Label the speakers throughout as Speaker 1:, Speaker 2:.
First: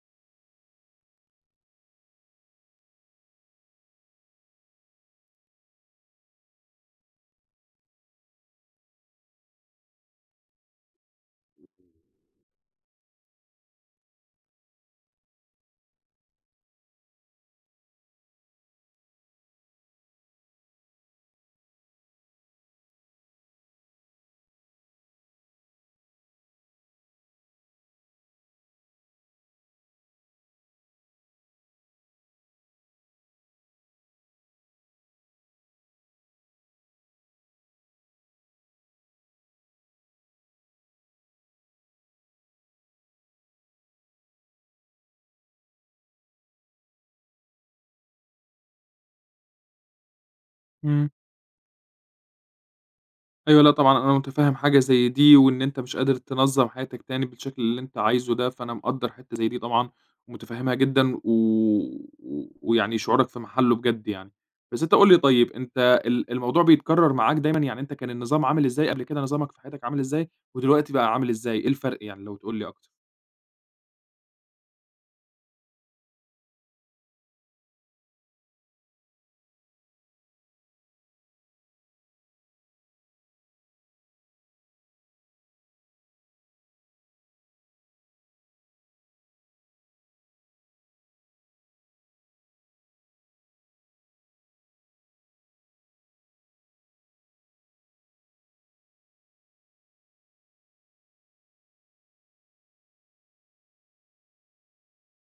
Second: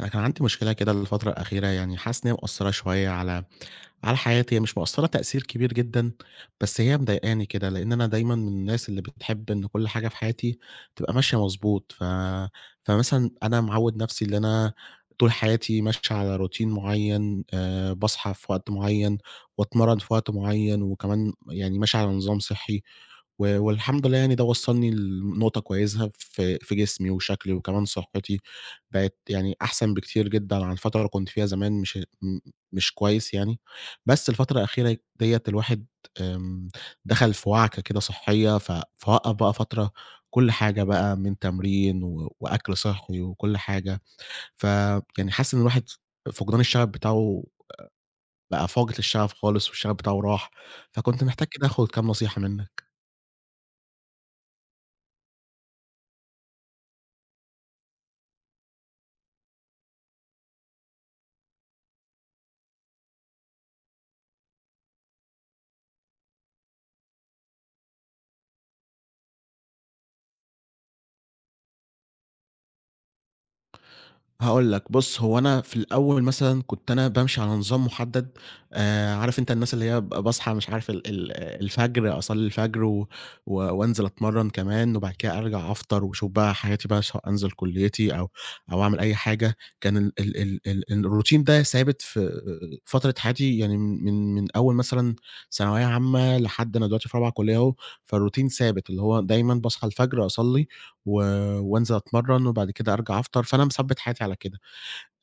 Speaker 1: أنا كان عندي مشكلة كده الفترة الأخيرة، يعني حاسس إن هي مأثّرة شوية على حياتي، هي مش مأثّرة تأثير كبير جدًا، بس هي مضايقاني كده، لإن أنا دايمًا من الناس اللي بتحب إن كل حاجة في حياتي تبقى ماشية مضبوط، فمثلًا أنا معوّد نَفْسي إن أنا طول حياتي ماشي على routine معيّن. باصحى في وقت معيّن وأتمرّن في وقت معيّن، وكمان يعني ماشي على نظام صحّي، والحمد لله يعني ده وصّلني لنقطة كويسة في جسمي وشكلي وكمان صحّتي. بقت يعني أحسن بكتير جدًا عن فترة كنت فيها زمان مش كويس يعني، بس الفترة الأخيرة ديّة الواحد آمم، دخل في وعكة كده صحية، فوقّف بقى فترة كل حاجة بقى من تمرين وأكل صحّي وكل حاجة. ف يعني حاسس إن الواحد فقدان الشغف بتاعه، بقى فاقد للشغف خالص والشغف بتاعه راح،
Speaker 2: إمم.
Speaker 1: فكنت محتاج كده آخد كام نصيحة منّك.
Speaker 2: أيوه، لأ طبعًا أنا مُتفهِّم حاجة زي دي، وإن أنت مش قادر تنظّم حياتك تاني بالشكل اللي أنت عايزه ده، فأنا مقدّر حتّة زي دي طبعًا ومُتفهِّمها جدًا و و ويعني شعورك في محله بجد يعني. بس أنت قُل لي طيب، أنت الموضوع بيتكرّر معاك دايمًا؟ يعني أنت كان النظام عامل إزاي قبل كده، نظامك في حياتك عامل إزاي، ودلوقتي بقى عامل إزاي؟ إيه الفرق يعني لو تقول لي أكتر؟
Speaker 1: هاقول لك، بُص هو أنا في الأول مثلًا كنت أنا بامشي على نظام محدد. عارف أنت الناس اللي هي باصحى مش عارف ال ال الفجر، أصلّي الفجر و و وأنزل أتمرّن كمان، وبعد كده أرجع أفطر وأشوف بقى حياتي بقى سواء أنزل كليتي أو أو أعمل أي حاجة. كان ال ال ال ال الroutine ده ثابت في فترة حياتي يعني من أول مثلًا ثانوية عامة لحد أنا دلوقتي في رابعة كلية أهو. فالroutine ثابت اللي هو دايمًا باصحى الفجر أصلّي و وأنزل أتمرّن وبعد كده أرجع أفطر، فأنا مثبّت حياتي على كده.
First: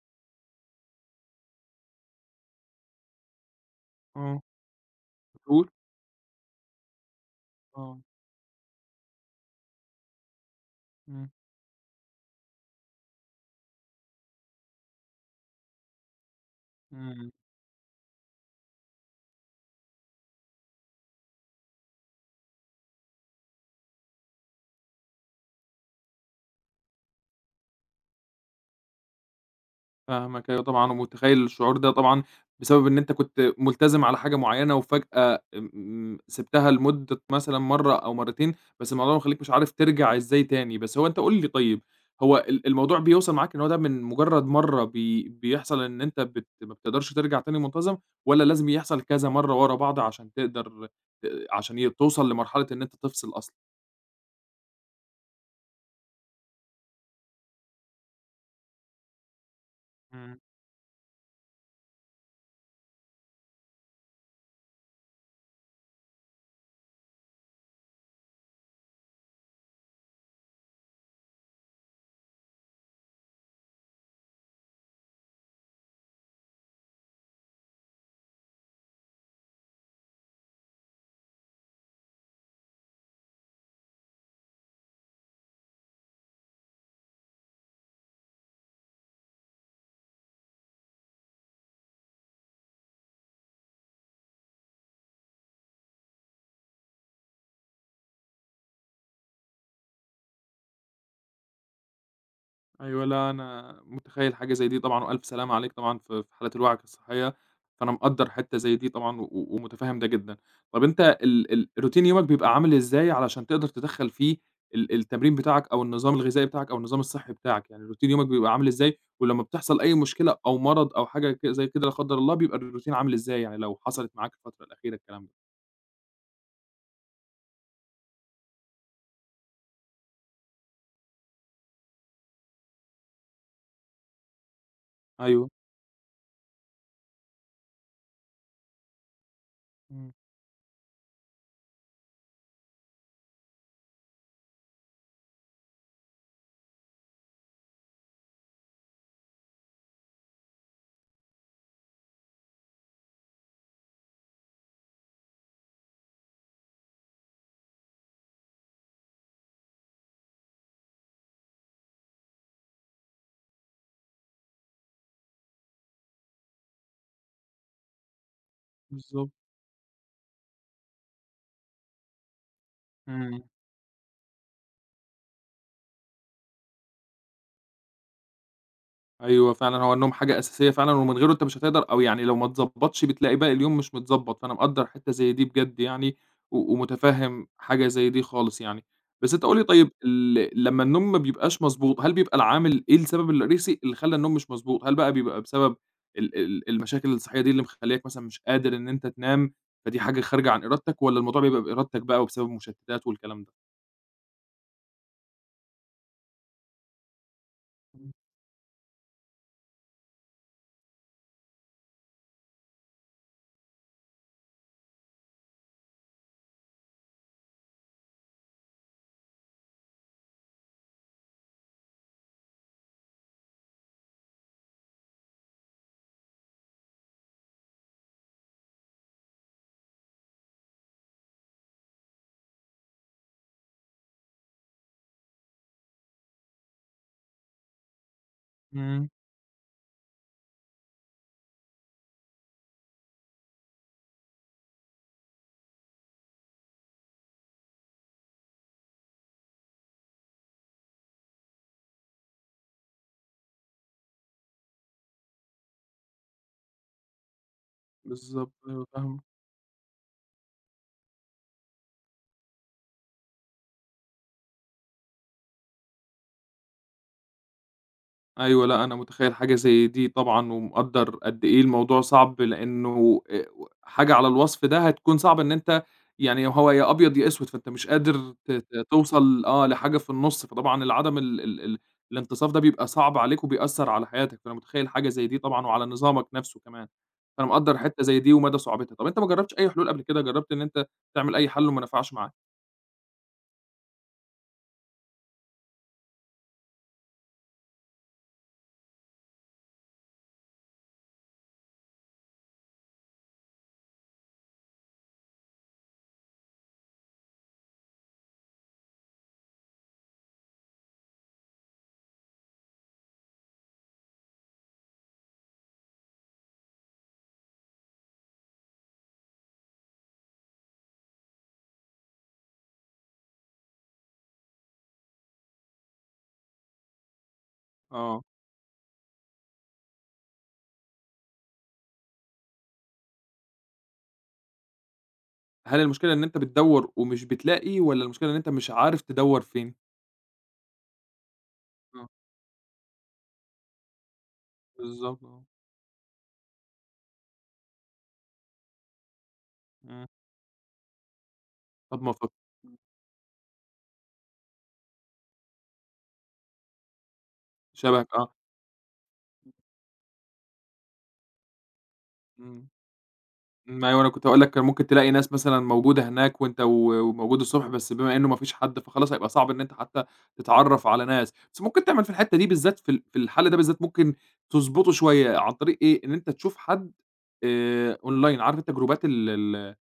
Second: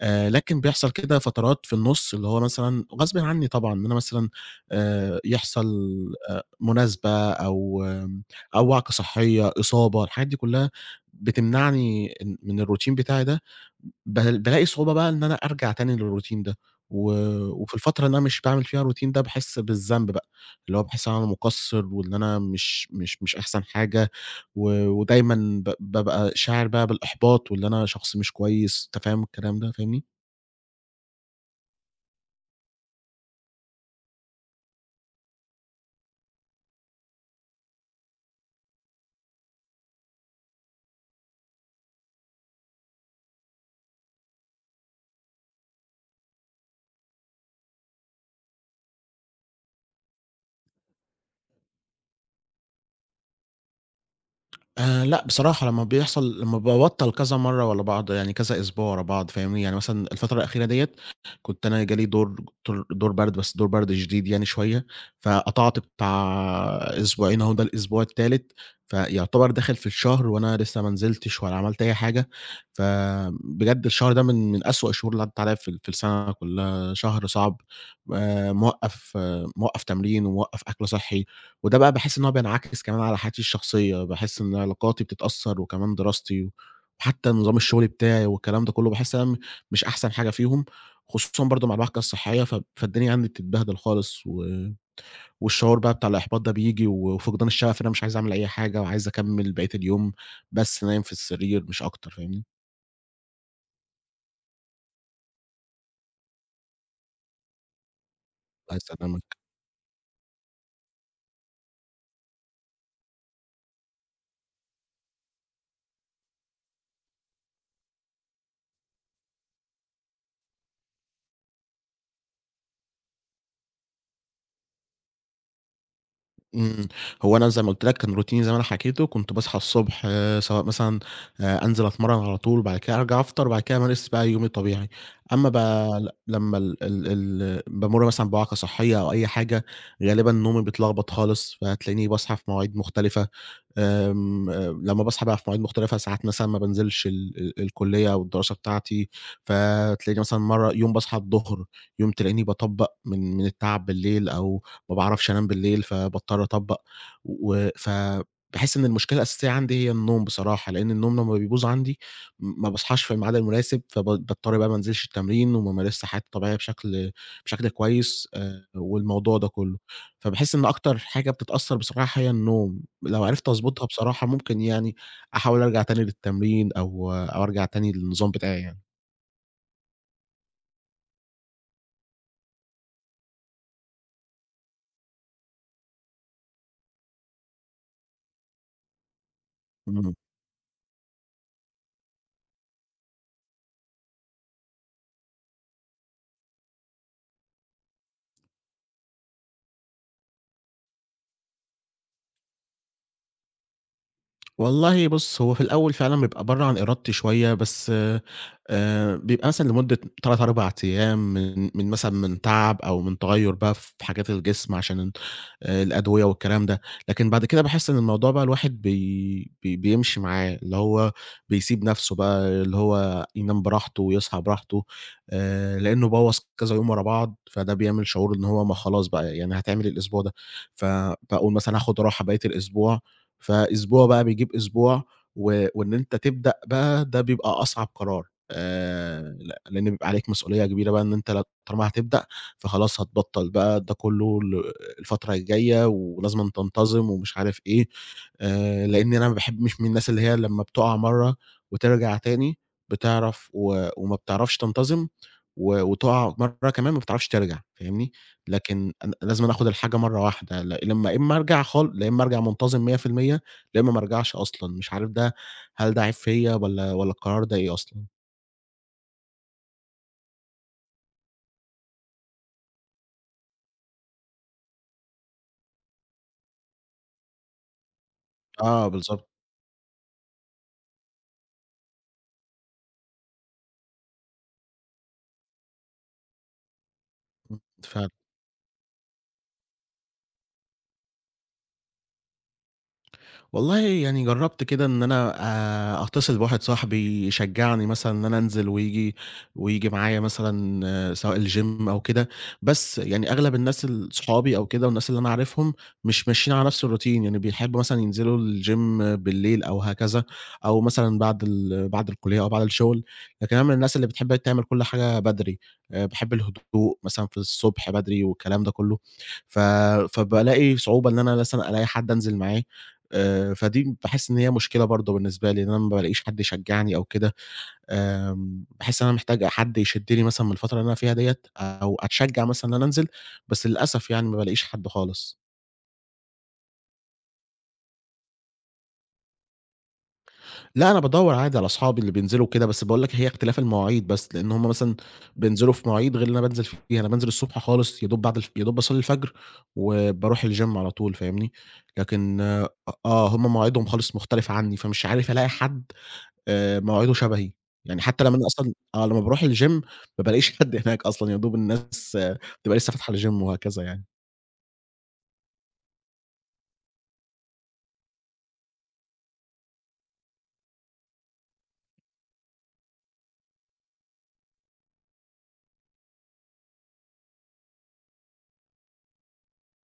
Speaker 1: لكن بيحصل كده فترات في النُص اللي هو مثلًا غصبٍ عني طبعًا، إن أنا مثلًا
Speaker 2: آه.
Speaker 1: يحصل
Speaker 2: بتقول؟
Speaker 1: مناسبة أو
Speaker 2: آه.
Speaker 1: أو وعكة صحّية، إصابة، الحاجات دي كُلّها
Speaker 2: إمم.
Speaker 1: بتمنعني إن من الروتين بتاعي ده، بالاقي صعوبة بقى إن أنا أرجع تاني للروتين ده، و
Speaker 2: إمم،
Speaker 1: وفي الفترة اللي أنا مش باعمل فيها الروتين ده باحس بالذنب بقى، اللي هو باحس إن أنا مُقصّر وإن أنا مش أحسن حاجة، ودايمًا بابقى شاعر بقى بالإحباط وإن أنا شخص مش كويس. أنت فاهم الكلام ده، فاهمني؟
Speaker 2: فاهمك أيوه طبعًا، ومتخيّل الشعور ده طبعًا بسبب إن أنت كنت ملتزم على حاجة معيّنة وفجأة سِبتها لمدة مثلًا مرّة أو مرّتين، بس الموضوع مخلّيك مش عارف ترجع إزاي تاني، بس هو أنت قُل لي طيب، هو الموضوع بيوصل معاك إن هو ده من مجرّد مرّة بيحصل إن أنت ما بتقدرش ترجع تاني منتظم، والّا لازم يحصل كذا مرّة ورا بعض عشان تقدر عشان توصل لمرحلة إن أنت تفصل أصلًا؟
Speaker 1: لأ، بصراحة لمّا بيحصل لمّا بابطّل كذا مرّة ورا بعض، يعني كذا أسبوع ورا بعض فاهمني، يعني مثلًا الفترة
Speaker 2: إمم.
Speaker 1: الأخيرة ديّة كنت أنا جالي دور دور برد، بس دور برد شديد يعني شوية، فقطعت بتاع أسبوعين أهو ده الأسبوع التالت، فيعتبر داخل في الشهر وأنا لسه ما نزلتش ولا عملت أي حاجة، فبجد الشهر ده من أسوأ الشهور اللي عدّت عليّا في السنة كلّها، شهر صعب. موقّف آه، موقّف تمرين وموقّف أكل صحّي. وده بقى باحس إن هو بينعكس كمان على حياتي الشخصية، باحس إن علاقاتي بتتأثّر وكمان دراستي، وحتى نظام الشغل بتاعي والكلام ده كلّه باحس إن أنا م مش أحسن حاجة فيهم، خصوصًا برضه مع الوعكة الصحية، فالدنيا عندي بتتبهدل خالص، والشعور بقى بتاع الإحباط ده بييجي، وفقدان الشغف إن أنا مش عايز أعمل أي حاجة وعايز أكمّل بقية اليوم بس نايم في السرير مش أكتر، فاهمني؟
Speaker 2: أيوه، لأ، أنا متخيّل حاجة زي دي طبعًا وألف سلامة عليك طبعًا في حالة الوعكة الصحية، فأنا مقدّر حتّة زي دي
Speaker 1: بس
Speaker 2: طبعًا
Speaker 1: أنام.
Speaker 2: ومُتفهِّم ده جدًا. طَب أنت ال ال روتين يومك بيبقى عامل إزاي علشان تقدر تدخّل فيه التمرين بتاعك أو النظام الغذائي بتاعك أو النظام الصحّي بتاعك؟ يعني روتين يومك بيبقى عامل إزاي ولمّا بتحصل أي مشكلة أو مرض أو حاجة زي كده لا قدّر الله، بيبقى الروتين عامل إزاي يعني لو حصلت معاك الفترة الأخيرة الكلام ده؟
Speaker 1: إمم. هو أنا زي ما قُلت لك كان روتيني زي ما أنا حكيته، كنت باصحى الصبح آه، سواء مثلًا أنزل أتمرّن على طول، بعد كده أرجع أفطر، بعد كده أمارس بقى يومي الطبيعي.
Speaker 2: أيوه.
Speaker 1: أمّا ب لمّا ال ال ال بامُر مثلًا بوعكة صحية أو أي حاجة،
Speaker 2: إمم،
Speaker 1: غالبًا نومي بيتلخبط خالص، فهتلاقيني باصحى في مواعيد مختلفة. آمم، لمّا باصحى بقى في مواعيد مختلفة، ساعات مثلًا ما بانزلش ال ال الكلية أو الدراسة بتاعتي، فتلاقيني مثلًا مرّة يوم باصحى الضهر، يوم تلاقيني باطبّق من التعب بالليل أو ما باعرفش أنام بالليل، فباضطر أطبّق. و فباحس إن المشكلة الأساسية عندي هي النوم بصراحة، لإن النوم لمّا بيبوظ عندي ما باصحاش في الميعاد المناسب، فب باضطر بقى ما انزلش التمرين وما امارسش حياتي الطبيعية بشكل كويس.
Speaker 2: بالضبط.
Speaker 1: والموضوع ده كلّه، فباحس إن أكتر حاجة بتتأثّر بصراحة هي النوم. لو
Speaker 2: إمم.
Speaker 1: عرفت أضبطها بصراحة ممكن يعني أحاول أرجع تاني للتمرين أو أرجع تاني للنظام بتاعي يعني.
Speaker 2: أيوه فعلًا، هو النوم حاجة أساسية فعلًا ومن غيره أنت مش هتقدر أو يعني لو ما اتضبّطش بتلاقي باقي اليوم مش متضبّط، فأنا مقدّر حتّة زي دي بجد يعني و ومُتفهِّم حاجة زي دي خالص يعني. بس أنت قُل لي طيب
Speaker 1: إمم.
Speaker 2: لمّا النوم ما بيبقاش مضبوط، هل بيبقى العامل إيه السبب الرئيسي اللي خلّى النوم مش مضبوط؟ هل بقى بيبقى بسبب ال ال المشاكل الصحّية دي اللي مخلّياك مثلًا مش قادر إن أنت تنام، فدي حاجة خارجة عن إرادتك والّا الموضوع بيبقى بإرادتك بقى وبسبب مشتّتات والكلام ده؟
Speaker 1: والله بُص، هو في الأول فعلًا بيبقى برّه عن إرادتي شوية، بس بيبقى مثلًا لمدة 3، 4 أيام من مثلًا من تعب أو من تغيُّر بقى في حاجات الجسم عشان الأدوية والكلام ده، لكن بعد كده باحس إن الموضوع بقى الواحد بي بي بيمشي معاه، اللي هو بيسيب نَفْسه بقى اللي هو ينام براحته ويصحى براحته، لإنه بوّظ كذا يوم ورا بعض، فده بيعمل شعور إن هو ما خلاص بقى يعني هتعمل إيه الأسبوع ده؟ فباقول مثلًا هاخُد راحة بقية الأسبوع، فأسبوع بقى بيجيب أسبوع، وإن أنت تبدأ بقى ده بيبقى أصعب قرار.
Speaker 2: إمم،
Speaker 1: ل لإن بيبقى عليك مسؤولية كبيرة بقى إن أنت طالما هتبدأ فخلاص هتبطّل بقى ده كلّه الفترة الجاية ولازمًا تنتظم ومش عارف إيه. لإني أنا ما باحبش من الناس اللي هي لمّا بتقع مرّة وترجع تاني بتعرف وما بتعرفش تنتظم وتقع مرّة كمان ما بتعرفش ترجع، فاهمني؟
Speaker 2: بالضبط، أيوه
Speaker 1: لكن
Speaker 2: فاهمك.
Speaker 1: لازمًا آخُد الحاجة مرّة واحدة، لمّا يا إمّا أرجع خال، يا إمّا أرجع منتظم 100%، يا إمّا ما أرجعش أصلًا، مش عارف ده، هل ده عيب فيّا والّا القرار ده إيه أصلًا؟
Speaker 2: أيوه، لأ، أنا متخيّل حاجة زي دي طبعًا، ومقدّر قد إيه الموضوع صعب، لإنه حاجة على الوصف ده هتكون صعبة إن أنت يعني هو يا أبيض يا أسود، فأنت مش قادر ت ت
Speaker 1: آه بالضبط،
Speaker 2: توصل آه، لحاجة في النُص، فطبعًا العدم ال ال ال الانتصاف ده بيبقى صعب عليك وبيأثّر على حياتك، فأنا متخيّل حاجة زي دي طبعًا وعلى نظامك نَفْسه كمان، فأنا مقدّر حتّة
Speaker 1: فعلًا.
Speaker 2: زي دي ومدى صعوبتها. طَب أنت ما جرّبتش أي حلول قبل كده، جرّبت إن أنت تعمل أي حَل وما نفعش معاك؟
Speaker 1: والله يعني جرّبت كده إن أنا أتصل بواحد صاحبي يشجّعني مثلًا إن أنا أنزل وييجي معايا مثلًا آه، سواء الgym أو كده، بس يعني أغلب الناس صحابي أو كده والناس اللي أنا عارفهم مش ماشيين على نفس الroutine، يعني بيحبّوا مثلًا ينزلوا الgym بالليل أو هكذا، أو مثلًا بعد الكلية أو بعد الشغل، لكن أنا من الناس اللي بتحب تعمل كل حاجة بدري. باحب الهدوء مثلًا في الصبح بدري والكلام ده كلّه. ف فبالاقي صعوبة إن أنا مثلًا ألاقي حد أنزل معاه. فدي باحس إن هي مشكلة برضه بالنسبة لي، إن أنا ما بالاقيش حد يشجّعني أو كده.
Speaker 2: آه،
Speaker 1: باحس إن أنا محتاج حد يشدّني مثلًا من الفترة اللي أنا فيها ديّة، أو أتشجّع مثلًا إن أنا أنزل، بس للأسف يعني ما بالاقيش حد خالص.
Speaker 2: هل المشكلة إن أنت بتدوّر ومش بتلاقي والّا المشكلة إن أنت مش عارف تدوّر فين؟
Speaker 1: لأ، أنا بادوّر عادي على أصحابي
Speaker 2: آه.
Speaker 1: اللي بينزلوا كده، بس باقول لك هي اختلاف المواعيد بس، لإن هم مثلًا
Speaker 2: بالضبط آه،
Speaker 1: بينزلوا في مواعيد غير اللي أنا بانزل فيها، أنا بانزل الصبح خالص يا دوب بعد الف يا دوب باصلّي الفجر
Speaker 2: إمم.
Speaker 1: وباروح الgym على طول، فاهمني؟
Speaker 2: طَب ما
Speaker 1: لكن آه، هم مواعيدهم خالص مختلفة عني، فمش عارف ألاقي حد مواعيده شبهي، يعني
Speaker 2: شبهك
Speaker 1: حتى
Speaker 2: آه،
Speaker 1: لمّا أنا أصلًا آه، لمّا باروح الgym ما بالاقيش حد هناك أصلًا، يا دوب الناس
Speaker 2: إمم،
Speaker 1: بتبقى لسه فاتحة الgym وهكذا
Speaker 2: إمم، أيوه
Speaker 1: يعني.
Speaker 2: أنا كنت هاقول لك كان ممكن تلاقي ناس مثلًا موجودة هناك وأنت و وموجود الصبح، بس بما إنه ما فيش حد فخلاص هيبقى صعب إن أنت حتى تتعرّف على ناس، بس ممكن تعمل في الحتّة دي بالذات في الحل ده بالذات ممكن تضبطه شوية عن طريق إيه، إن أنت تشوف حد أونلاين، عارف أنت جروبات ال ال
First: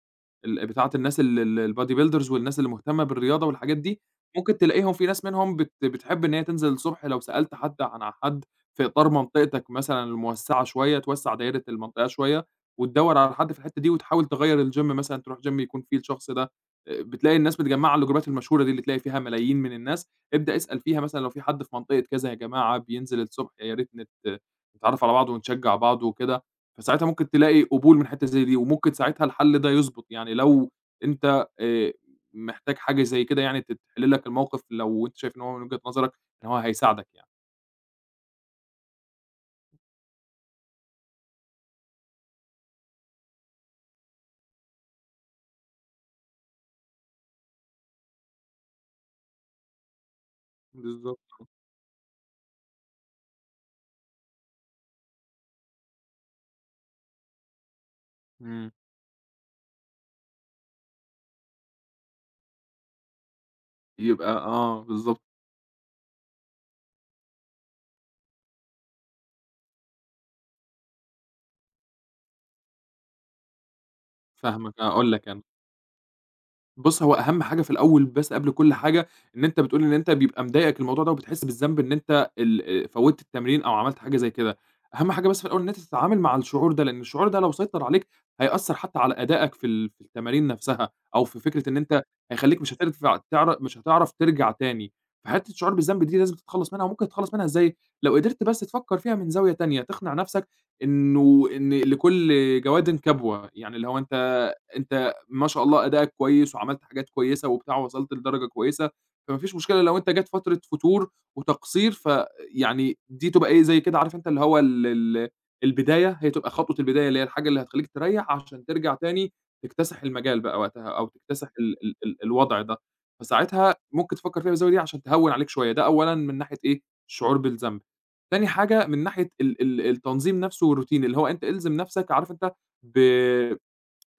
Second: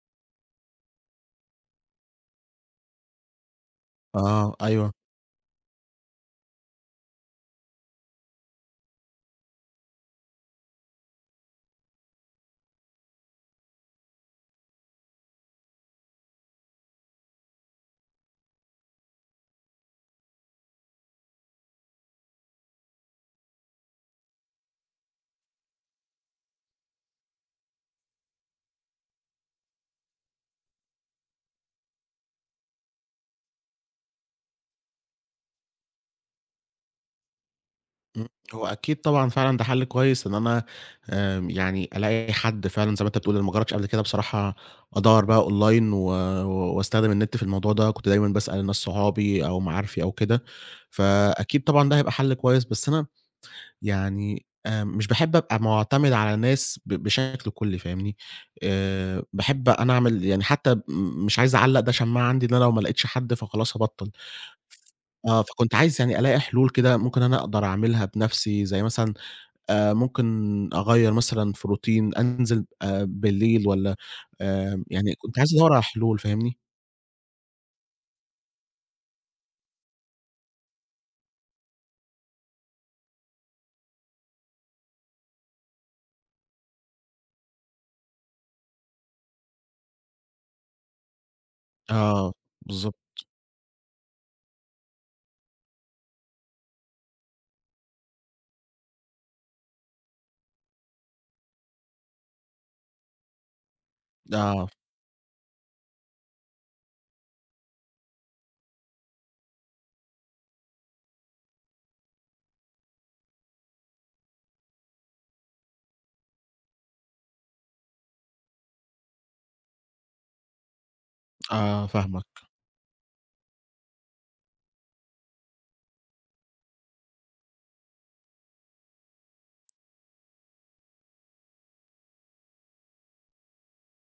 Speaker 2: ال بتاعة الناس ال ال الbody builders والناس اللي مهتمة بالرياضة والحاجات دي،
Speaker 1: آه،
Speaker 2: ممكن
Speaker 1: أيوه،
Speaker 2: تلاقيهم في ناس منهم بتحب إن هي تنزل الصبح لو سألت حد عن حد في إطار منطقتك مثلًا الموسّعة شوية، توسّع دايرة المنطقة شوية، وتدوّر على حد في الحتّة دي وتحاول تغيّر الgym مثلًا تروح gym يكون فيه الشخص ده، بتلاقي الناس متجمّعة على الجروبات المشهورة دي اللي تلاقي فيها ملايين من الناس، ابدأ اسأل فيها مثلًا لو في حد في منطقة كذا يا جماعة بينزل الصبح يا ريت نتعرّف على بعض ونشجّع بعض وكده. فساعتها ممكن تلاقي قبول من حتّة زي دي، وممكن ساعتها الحل ده يضبط، يعني لو أنت آآ محتاج حاجة زي كده يعني تتحل لك الموقف لو أنت شايف إن هو من وجهة نظرك إن هو هيساعدك يعني.
Speaker 1: إمم. هو أكيد طبعًا فعلًا ده حل كويس إن أنا يعني ألاقي حد فعلًا زي ما أنت بتقول، أنا ما جربتش قبل كده بصراحة أدوّر بقى online واستخدم النت في الموضوع ده، كنت دايمًا باسأل الناس صحابي أو معارفي أو كده،
Speaker 2: بالضبط،
Speaker 1: فأكيد طبعًا ده هيبقى حل كويس، بس أنا يعني مش باحب أبقى مُعتمد على ناس بشكل كُلّي فاهمني.
Speaker 2: إمم،
Speaker 1: باحب أنا أعمل يعني حتى مش عايز أعلّق ده شماعة عندي إن أنا لو ما لقيتش حد فخلاص هابطّل.
Speaker 2: يبقى آه، بالضبط،
Speaker 1: آه، فكنت عايز يعني ألاقي حلول كده ممكن أنا أقدر أعملها بنَفْسي، زي مثلًا ممكن أغيّر مثلًا في روتين، أنزل بالليل والّا
Speaker 2: فاهمك، هاقول
Speaker 1: يعني
Speaker 2: لك
Speaker 1: كنت
Speaker 2: أنا.
Speaker 1: عايز أدوّر على حلول فاهمني؟
Speaker 2: بُص، هو أهم حاجة في الأول بس قبل كل حاجة، إن أنت بتقول إن أنت بيبقى مضايقك الموضوع ده وبتحس بالذنب إن أنت ال فوّتّ التمرين أو عملت حاجة زي كده، أهم حاجة بس في الأول إن أنت تتعامل مع الشعور ده، لإن الشعور ده لو سيطر عليك هيأثّر حتى على أدائك في التمارين نفسها، أو في فكرة إن أنت
Speaker 1: آه،
Speaker 2: هيخلّيك مش
Speaker 1: بالضبط،
Speaker 2: هترفع تعر مش هتعرف ترجع تاني، فحتّة الشعور بالذنب دي لازم تتخلّص منها، وممكن تتخلّص منها إزاي؟ لو قدرت بس تفكّر فيها من زاوية تانية، تقنع نفسك إنه إن لكل جوادٍ كبوة، يعني اللي هو أنت
Speaker 1: آه،
Speaker 2: أنت ما شاء الله أدائك كويس وعملت حاجات كويسة وبتاع ووصلت لدرجة كويسة، فما فيش مشكلة لو أنت جات فترة فتور وتقصير فيعني دي تبقى إيه، زي كده عارف أنت اللي هو ال ال البداية، هي تبقى خطوة البداية اللي هي الحاجة اللي هتخلّيك تريّح عشان ترجع تاني تكتسح المجال بقى وقتها أو تكتسح ال
Speaker 1: آه
Speaker 2: ال ال
Speaker 1: فاهمك،
Speaker 2: الوضع ده، فساعتها ممكن تفكّر فيها من الزاوية دي عشان تهوّن عليك شوية، ده أولًا من ناحية إيه، الشعور بالذنب. تاني حاجة من ناحية ال ال التنظيم نفسه والروتين، اللي هو أنت إلزم نفسك عارف أنت ب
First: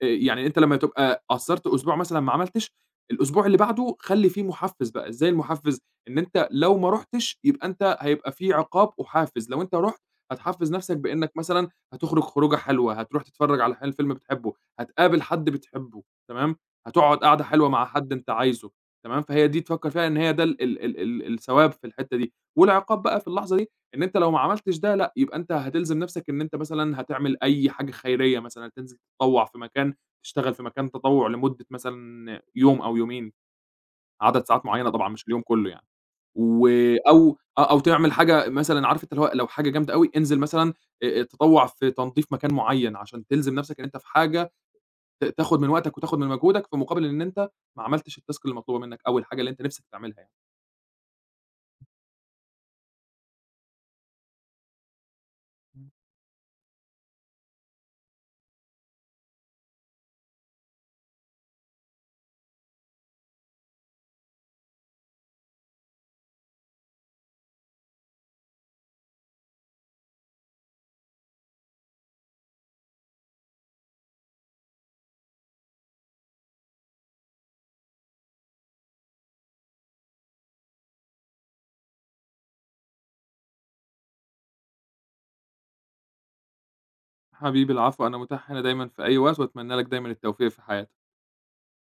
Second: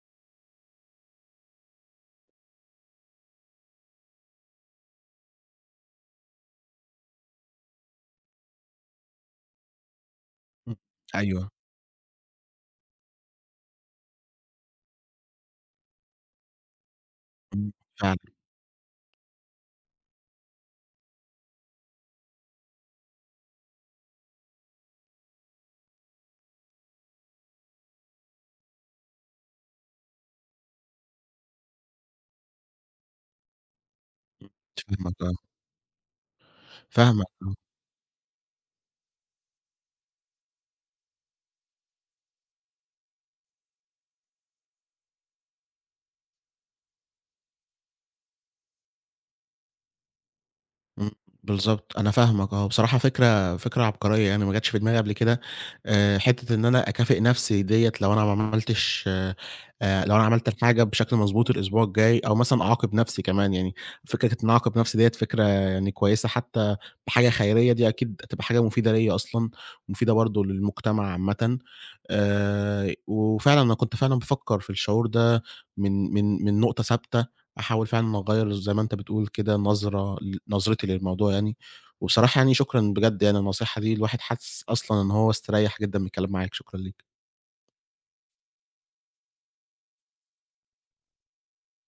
Speaker 2: يعني أنت لمّا تبقى قصّرت أسبوع مثلًا ما عملتش، الأسبوع اللي بعده خلّي فيه محفّز بقى، إزاي المحفّز؟ إن أنت لو ما رُحتش يبقى أنت هيبقى في عقاب وحافز، لو أنت رُحت هتحفّز
Speaker 1: إمم،
Speaker 2: نَفْسك بإنّك
Speaker 1: أيوه،
Speaker 2: مثلًا هتخرج خروجة حلوة، هتروح تتفرّج على فيلم بتحبه، هتقابل حد بتحبه تمام، هتقعد قعدة حلوة
Speaker 1: إمم،
Speaker 2: مع حد
Speaker 1: فعلًا،
Speaker 2: أنت عايزه تمام، فهي دي تفكّر فيها إن هي ده ال ال ال ال الثواب في الحتّة دي، والعقاب بقى في اللحظة دي إن أنت لو ما عملتش ده لأ، يبقى أنت هتلزم نَفْسك إن أنت مثلًا هتعمل أي حاجة خيرية مثلًا، هتنزل تتطوّع في مكان تشتغل في مكان تطوع لمدة مثلًا يوم أو يومين، عدد
Speaker 1: إمم،
Speaker 2: ساعات معيّنة طبعًا
Speaker 1: فاهمك
Speaker 2: مش
Speaker 1: آه،
Speaker 2: اليوم كله يعني، و
Speaker 1: فاهمك
Speaker 2: أو
Speaker 1: آه.
Speaker 2: آه، أو تعمل حاجة مثلًا عارف أنت اللي هو لو حاجة جامدة أوي، انزل مثلًا تطوع في تنضيف مكان معيّن عشان تلزم نفسك إن أنت في حاجة تاخد من وقتك وتاخد من مجهودك، في مقابل إن أنت ما عملتش الtask المطلوبة منك أو الحاجة اللي أنت نفسك تعملها يعني.
Speaker 1: إمم، بالضبط، أنا فاهمك آه، بصراحة فكرة عبقرية يعني ما جاتش في دماغي قبل كده. حتة إن أنا أكافئ نفسي ديّة لو أنا ما عملتش، لو أنا عملت الحاجة بشكل مضبوط الأسبوع الجاي، أو مثلًا أعاقب نفسي كمان يعني، فكرة إن أعاقب نفسي ديّة فكرة يعني كويسة، حتى بحاجة خيرية دي أكيد هتبقى حاجة مفيدة ليّا أصلًا، ومفيدة برضه للمجتمع عامةً. وفعلًا أنا كنت فعلًا بافكر في الشعور ده من من نقطة ثابتة، أحاول فعلًا أغيّر زي ما أنت بتقول كده نظرة ل نظرتي للموضوع يعني، وبصراحة يعني شكرًا بجد، يعني النصيحة دي الواحد حاسس أصلًا إن هو استريّح جدًا من الكلام معاك، شكرًا ليك.
Speaker 2: حبيبي العفو، أنا متاح هنا دايمًا في أي وقت، وأتمنى لك دايمًا التوفيق في حياتك.